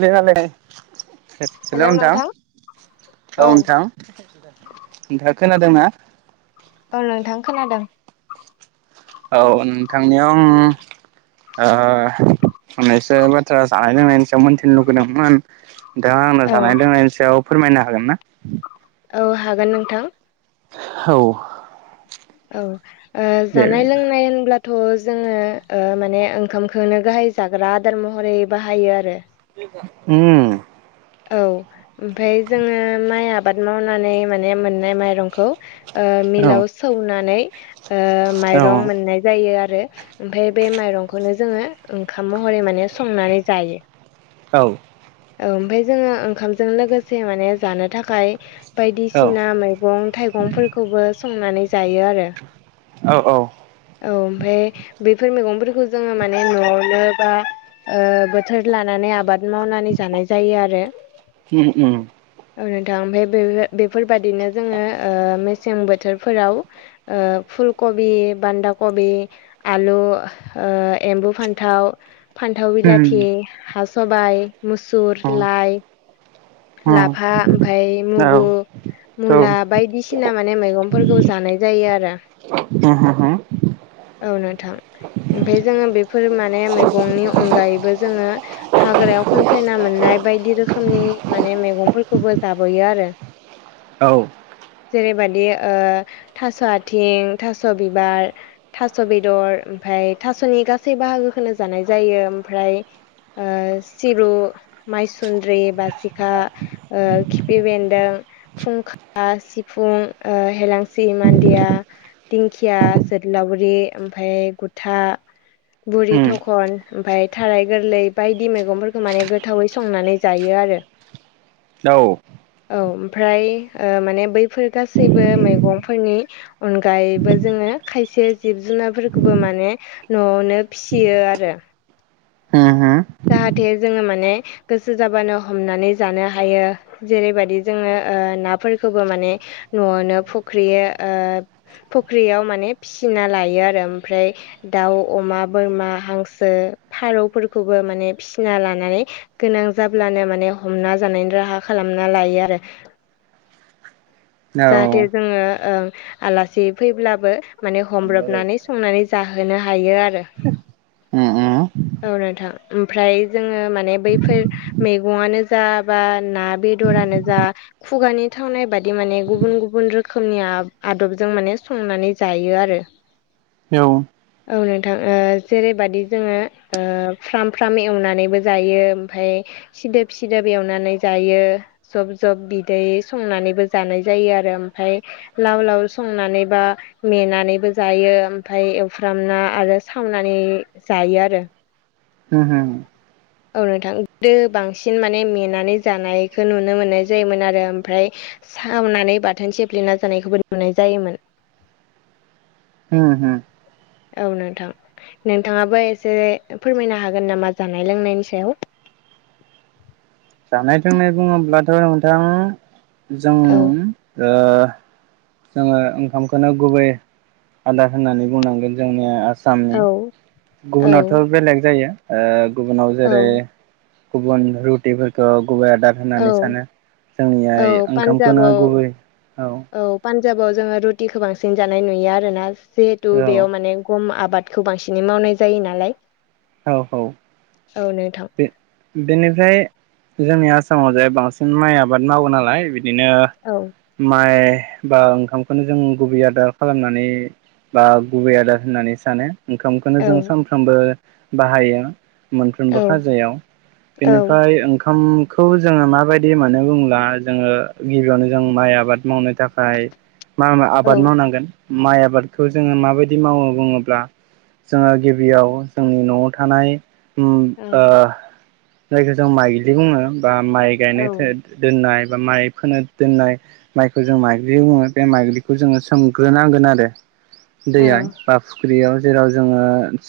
मालाय हेल' नोंथां औ औ नोंथां नोंथाङा खोनादोंनाा औ नोंथां खोनादों औ नोंथांनियाव मोननैसो बाथ्रा जानाय लोंनायनि सायाव मोन्थिनो लुुबैदोंमोन नोंथाङा आंनो औ जानाय लोंनायनि सायाव फोरमायनो हागोन ना औ हागोन नोंथां औ औ दे जानाय लोंनाय होनब्ला थ' जोङो माने ओंखामखौनो गाहाय जाग्रा आदार महरै बाहायो आरो उम औ ओमफफ्राय जोङो माइ आबाद मावनानै माने मोननाय माइरंखौ ओ औ मिलाव सौनानै ओ औ माइरं मोननाय जायो आरो ओमफ्राय बे माइरंखौनो जोङो ओंखाम महरै माने संनानै जायो औ औ ओमफ्राय जोङो ओंखामजों लोगोसे माने जानो थाखाय बायदिसिना औ मैगं थाइगंफोरखौबो संनानै जायो आरो औ औ औ ओमफफ्राय बेफोर मैगंफोरखौ जोङो माने न'आवनो बा ओ बोथोर लानानै आबाद मावनानै जानाय जायो आरो [unintelligible] औ नोंथां ओमफ्राय बे बेफोरबादिनो जोङो मेसें बोथोरफोराव ओ फुलकबि बान्दा कबि आलु ओ एम्बु फान्थाव फान्थाव उम बिलाथि हा सबाइ मुसुर उम औ उम लाइ उम औ उम लाफा ओमफ्राय औ मुगु मुला बायदिसिना माने मैगंफोरखौ जानाय जायो आरो [unintelligible] औ नोंथां ओमफफ्राय जोङो बेफोर माने मैगंनि अनगायैबो जोङो हाग्रायाव खनसायना मोननाय बायदि रोखोमनि माने मैगंफोरखौबो जाबोयो आरो औ जेरैबादि ओ थास' आथिं थास' बिबार थास' बेदर ओमफ्राय थास'नि गासै बाहागोखोनो जानाय जायो ओमफ्राय ओ सिब्रु माइसुन्द्रि बासि खा ओ खिफि बेन्दों फुंखा सिफुं हेलांसि मान्दिया दिंखिया जोगलावरि ओमफ्राय गुथा बुरि थखन ओमफाय थाराय गोरलै बायदि मैगंफोरखौ माने गोथावै संनानै जायो आरो औ औ ओमफ्राय ओ माने बैफोर गासैबो मैगंफोरनि अनगायैबो जोङो खायसे जिब जुनारफोरखौबो माने न'आवनो फिसियो आरो [unintelligible] जाहाथे जोङो माने गोसो जाबानो हमनानै जानो हायो जेरैबायदि जोङो ओ नाफोरखौबो माने न'आवनो फख्रि फख्रियाव माने फिसिना लायो आरो ओमफ्राय दाउ अमा बोरमा हांसो फारौफोरखौबो माने फिसिना लानानै गोनां जाब्लानो माने हमना जानायनि राहा खालामना लायो आरो जाहाथे जोङो ओ आलासि फैब्लाबो माने हमब्रबनानै संनानै जाहोनो हायो आरो ओम ओम औ नोंथां ओमफ्राय जोङो माने बैफोर मैगंआनो जा बा ना बेदरानो जा खुगानि थावनाय बादि माने गुबुन गुबुन रोखोमनि आदबजों माने संनानै जायो आरो औ औ नोंथां ओ जेरैबादि जोङो फ्राम फ्राम एवनानैबो जायो ओमफ्राय सिदोब सिदोब एवनानै जायो जब जब बिदै संनानैबो जानाय जायो आरो ओमफ्राय लाव लाव संनानैबा मेनानैबो जायो ओमफ्राय एवफ्रामना आरो सावनानै जायो आरो [unintelligible] औ नोंथां गोदो बांसिन माने मेनानै जानायखौ नुनो मोननाय जायोमोन आरो ओमफ्राय सावनानै बाथोन सेफ्लेना जानायखौबो नुनाय जायोमोन। होम होम। औ नोंथां नोंथाङाबो एसे फोरमायनो हागोन नामा जानाय लोंनायनि सायाव। जानाय लोंनाय बुङोब्लाथ' नोंथां जों औ ओ जोङो ओंखामखौनो गुबै आदार होननानै बुंनांगोन जोंनिया आसामनि औ औ गुबुनावथ' बेलेग जायो ओ गुबुनाव जेरै औ गुबुन रुटिफोरखौ गुबै आदा औ होननानै सानो जोंनिया औ ओंखामखौनो पान्जाबाव गुबै औ औ पान्जाबाव जोङो रुटिखौ बांसिन जानाय नुयो आरोना जिहेथु औ बेयाव माने गम आबाद। खौ बांसिनै मावनाय जायो नालाय औ औ। औ नोंथां। बेनिफ्राय जोंनि आसामाव जाय बांसिन माइ आबाद मावो नालाय बिदिनो। औ। माइ बा ओंखामखौनो जों गुबै आदार खालामनानै। बा गुबै आदार होननानै सानो ओंखामखौनो औ जों सानफ्रामबो बाहायो औ खाजायाव औ बेनिफ्राय ओंखाम खौ जोङो मा बायदि होनानो बुला जोङो गिबियावनो जों माइ आबाद मावनो थाखाय मा आबाद औ मावनांगोन माइ आबादखौ जोङो मा बायदि मावो बुङोब्ला जोङो गिबियाव जोंनि न'आव थानाय। ओ जायखौ जों माइज्लि बुङो बा माइ औ गायनाय दोननाय बा माइ फोनो दोनना माइखौ जों माइग्लि बुङो बे माइग्लिखौ जोङो सोमग्रोनांगोन आरो दैया फुख्रियाव जेराव जोङो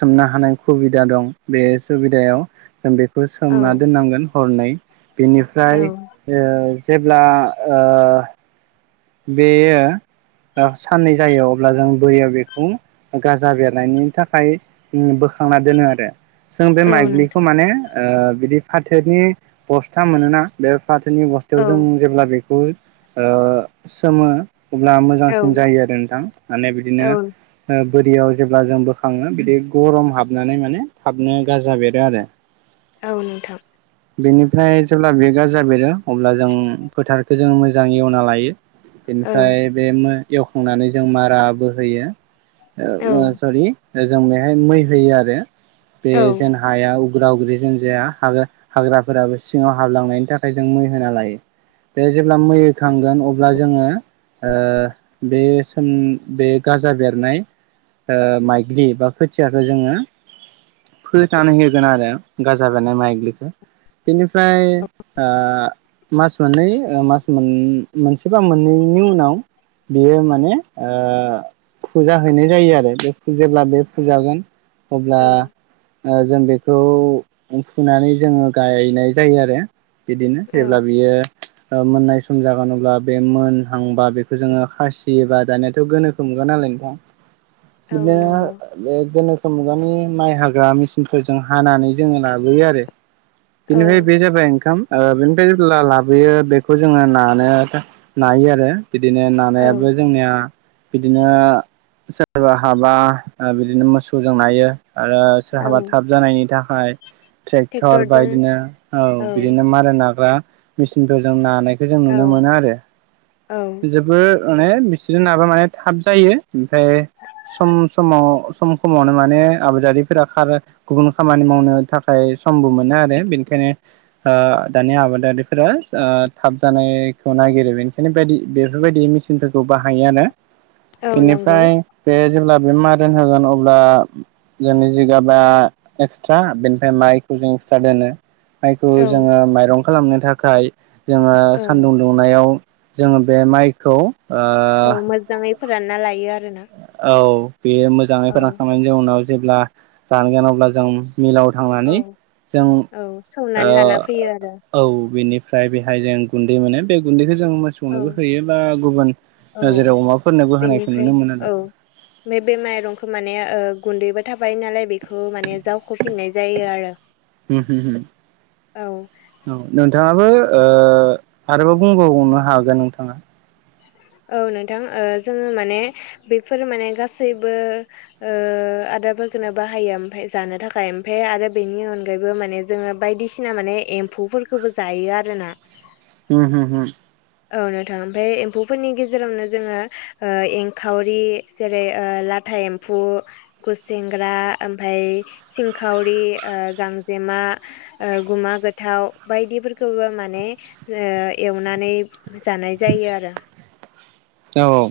सोमनो हानाय खुबिदा दं बे सुबिदायाव जों बे सु खौ औ सोमना दोननांगोन हरनै औ बेनिफ्राय ओ जेब्ला ओ बेयो साननै जायो अब्ला जों बोरियाव बेखौ गाजा बेरनायनि थाखाय बोखांना दोनो आरो। जों बे औ माइग्लिखौ नोंथां माने बिदि फाथोनि बस्था मोनोना। बे फाथोनि बस्थायाव औ जों जेब्ला बेखौ सोमो अब्ला औ मोजांसिन जायो आरो नोंथां माने बिदिनो। औ बोरियाव जेब्ला जों बोखाङो बिदि गरम हाबनानै माने थाबनो गाजा बेरो आरो। [inaudible] औ नोंथां। बेनिफ्राय जेब्ला बेगाराजा बेरो अब्ला जों फोथारखौ जों मोजांङै एवना लायो। औ बेनिफ्राय बे एवखांनानै जों माराबो होयो। औ सरि जों बेहाय मै होयो आरो बे औ जेन हायाव उदाव गद्रि जों जाया हाग हाग्राफोराबो सिङाव हाबलांनायनि थाखाय जों मै होना लायो। बे जेब्ला मै खांगोन अब्ला अब्ला जोङो बे बे गाजा बेरनाय माइग्लि बा खोथियाखौ जोङो। फोथानै होगोन आरो गाजा बेनाय माइग्लिखौ बेनिफ्राय फ्राय मास मोननै मास मोन मोनसेबा मोननैनि उनाव बेयो माने ओ फुजा हैनाय जायो आरो बे जेब्ला बे फुजागोन। अब्ला औ जों बेखौ फुनानै जोङो गायनाय जायो आरो। बिदिनो औ जेब्ला बियो मोननाय सम जागोन। अब्ला बे मोनहांबा बेखौ जोङो खासि बा दानियाथ' गोनोखो मुगा नालाय नोंथां। औ बिदिनो। नंगौ बे गोनोखो मुगानि माइ हाग्रा मेचिनफोरजों हानानै जोङो लाबोयो आरो औ बेनिफ्राय बे जाबाय ओंखाम बेनिफ्राय जेब्ला लाबोयो बेखौ जोङो नानो नायो आरो बिदिनो औ नायाबो जोंनिया बिदिनो सोरबा हाबा बिदिनो मोसौजों नायो आरो औ सोरहाबा थाब जानायनि थाखाय ट्रेक्टर बा ट्रेक्टरजों इदिनो औ बिदिनो माराय नाग्रा मेचिनफोरजों नानाय खौ जों औ नुनो मोनो आरो औ जोबोर माने बिसोरजों नाबा माने थाब जायो ओमफ्राय सम समाव सम समावनो माने आबादारिफोरा खारो गुबुन खामानि मावनो थाखाय समबो मोनो आरो बेनिखायनो दानि आबादारिफोरा थाब जानायखौ नायगिरो बेनिखायनो बायदि बेफोरबायदि मेचिनफोरखौ बाहायो आरो औ नंगौ बेनिफ्राय बे जेब्ला बे मारोन होगोन अब्ला जोंनि जिगाबा एक्सट्रा बेनिफ्राय माइखौ जों एक्सट्रा दोनो माइखौ औ जोङो माइरं खालामनो थाखाय जोङो औ सान्दुं दुङो नायाव जोङो बे माइखौ ओ औ मोजाङै फोरानना लायो आरो ना औ बेयो मोजाङै फोरानखांनायनि जों उनाव जेब्ला रानगोन अब्ला जों मिलाव औ थांनानै जों औ सौनानै ओ लाना फैयो आरो औ बेनिफ्राय बेहाय जों गुन्दै मोनो बे गुन्दैखौ जों मो औ सौनोबो होयो बा गुबुन औ जेराव अमाफोरनोबो होनायखौ नुनो मोन आरो नैबे बे माइरंखौ माने गुन्दैबो थाबायो नालाय बेखौ माने जावख फिनाय जायो आरो हम हम औ औ नोंथाङाबो आरोबाव बुंबावनो हागोन नोंथाङा औ नोंथां जोङो माने बेफोर माने गासैबो ओ आदारफोरखौनो बाहायो ओमफाय जानो थाखाय ओमफाय आरो बेनि अनगायैबो माने जोङो बायदि सिना माने एम्फौफोरखौबो जायो आरोना होम होम होम औनो नोंथां ओमफ्राय एम्फौफोरनि गेजेरावनो जोङो ओ एंखावरि जेरै ओ लाथा एम्फौ गुसेेंग्रा ओमफ्राय सिंखावरि ओ गांजेमा गुमा गोथाव बायदिफोरखौबो माने एवनानै जानाय जायो आरो औ औ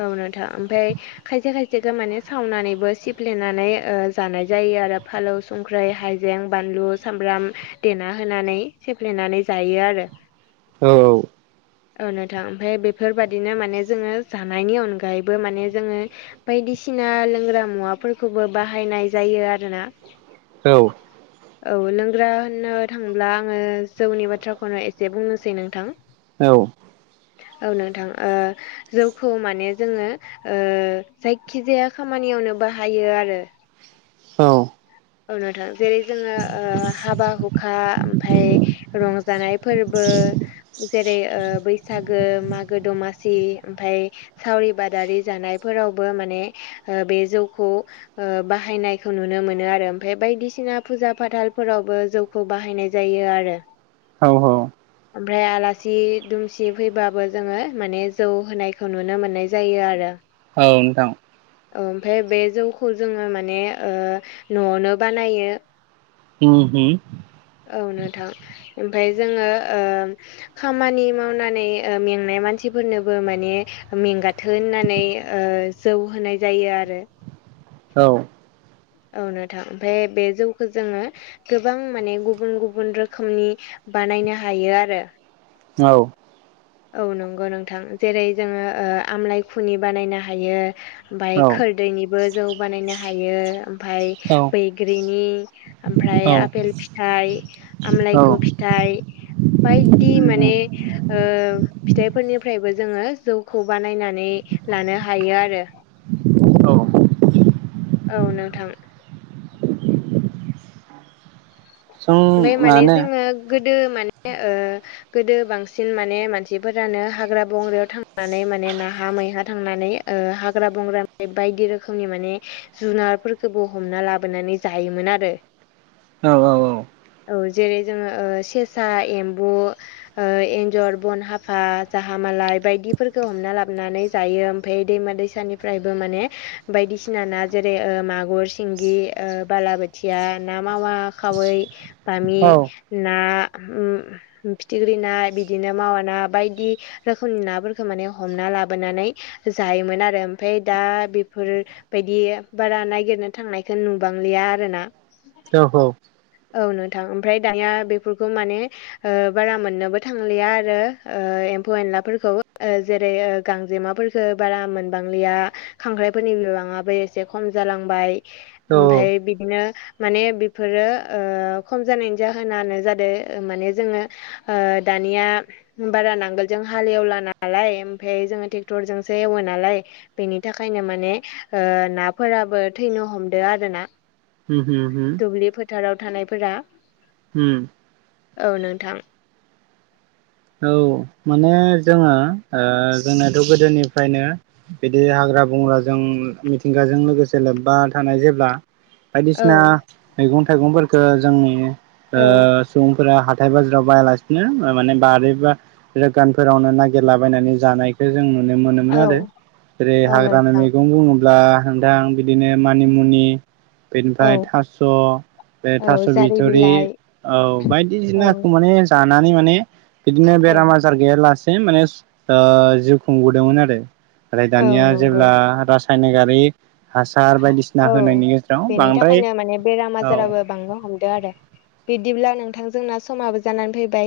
औ नोंथां ओमफ्राय खायसे खायसेखौ माने सावनानैबो सिफ्लेनानै ओ जानाय जायो आरो फालौ संख्रि हाइजें बानलु सामब्राम देना होनानै सेेफ्लेनानै जायो आरो औ औ औ नथां ओमफ्राय बेफोरबादिनो माने जोङो जानायनि अनगायैबो माने जोङो बायदिसिना लोंग्रा मुवाफोरखौबो बाहायनाय जायो आरोना औ औ लोंग्रा होननो थांब्ला आङो जौनि बाथ्राखौनो एसे बुंनोसै नोंथां औ औ नोंथां ओ जौखौ माने जोङो ओ जायखिजाया खामानियावनो बाहायो आरो औ औ नोंथां जेरै जोङो हाबा हुखा ओमफाय रंजानाय फोरबो जेर जे ओे बैसागो मागो दमासि ओमफाय सावरि बादारि जानायफोरावबो माने ओ बे जौखौ ओ बाहायनायखौ नुनो मोनो आरो ओमफाय बायदिसिना फुजा फाथालफोरावबो जौखौ बाहायनाय जायो आरो औ औ ओमफ्राय आलासि दुमसि फैबाबो जोङो माने जौ होनायखौ नुनो मोननाय जायो आरो औ नोंथां ओमफ्राय बे जौखौ जोङो माने ओ न'आवनो बानायो उम उम औ नोंथां ओमफाय जोङो ओ खामानि मावनानै मेंनाय मानसिफोरनोबो माने मेंगाथो होननानै ओ जौ होनाय जायो आरो औ औनो थां ओमफ्राय बे जौखौ जोङो गोबां माने गुबुन गुबुन रोखोमनि बानायनो हायो आरो औ औ नंगौ नोंथां जेरै जोङो ओ आमलाय खुनि बानायनो हायो ओमफाय औ खोरदैनिबो जौ बानायनो हायो ओमफाय बैग्रिनि ओमफ्राय आपेल फिथाइ औ आमलायखु फिथाइ बायदि होम माने ओ फिथाइफोरनिफ्रायबो जोङो जौखौ बानायनानै लानो हायो आरो औ औ नोंथां ओमफाय माने जोङो गोदो माने ओ गोदो बांसिन माने मानसिफोरानो हाग्रा बंग्रायाव थांनानै माने नाहा मैहा थांनानै ओ हाग्रा बंग्रा बायदि रोखोमनि माने जुनारफोरफोरखौबो हमना लाबोनानै जायोमोन आरो औ औ औ जेरै जोङो ओ सेसा एम्बु ओ एन्जर बनहाफा जाहा मालाय बायदिफोरखौ हमना लाबोनानै जायो ओमफाय दैमा दैसानिफ्रायबो माने बायदिसिना ना जेरै मागुर सिंगि ओ बालाबोथिया ना मावा खावै बामि औ ना फिथिख्रि ना बिदिनो मावा ना बायदि रोखोमनि नाफोरखौ माने हमना लाबोनानै जायोमोन आरो ओमफाय दा बेफोर बायदि बारा नागिरनो थांनायखौ नुबांलिया आरोना जौखौ औ नोंथां ओमफ्राय दानिया बेफोरखौ माने ओ बारा मोननोबो थांलिया आरो ओ एम्फौ एनलाफोरखौ जेरै गांजेमाफोर खो बारा मोनबांलिया खांख्राइफोरनि बिबाङाबो एसे खम जालांबाय ओमफाय बिदिनो माने बेफोरो ओ खम जानायनि जाहोनानो जादों माने जोङो दानिया बारा नांगोलजों हाल एवला नालाय ओमफाय जोङो ट्रेक्टरजोंसो एवो नालाय बेनि थाखायनो माने ओ नाफोराबो थैनो हमदो आरो ना हु हु हु दुब्लि फोथाराव थानायफोरा हुम औ नोंथां औ माने जोङो ओ जोंनाथ' गोदोनिफ्रायनो बिदि हाग्रा बंग्राजों मिथिंगाजों लोगोसे लोब्बा थानाय जेब्ला औ बायदिसिना मैगं थाइगंफोरखो जोंनि ओ औ सुबुंफोरा हाथाय बाजाराव बायालासिनो माने [unintelligible] बारि बा दखानफोरावनो नागिरलाबायनानै जानाय बे जों नुनो मोनोमोन औ आरो जेरै औ हाग्रानि नोंथां मैगं बुङोब्ला बुंब्ला नोंथां बिदिनो मानिमुनि औ बेनिफ्राय थास' बे औ थास' जारि बिथुरि बिलाइ औ औ बायदिसिनाखौ माने जानानै माने बिदिनो औ बेराम आजार गैयालासे माने जिउ खुंबोदोंमोन आरो आरो औ दानिया नंगौ जेब्ला रासायनिकारि [unintelligible] औ बेनि बांद्राय थाखायनो माने बेराम औ आजाराबो बांनो हमदो आरो बिदिब्ला नोंथांजोंना समाबो जानानै फैबाय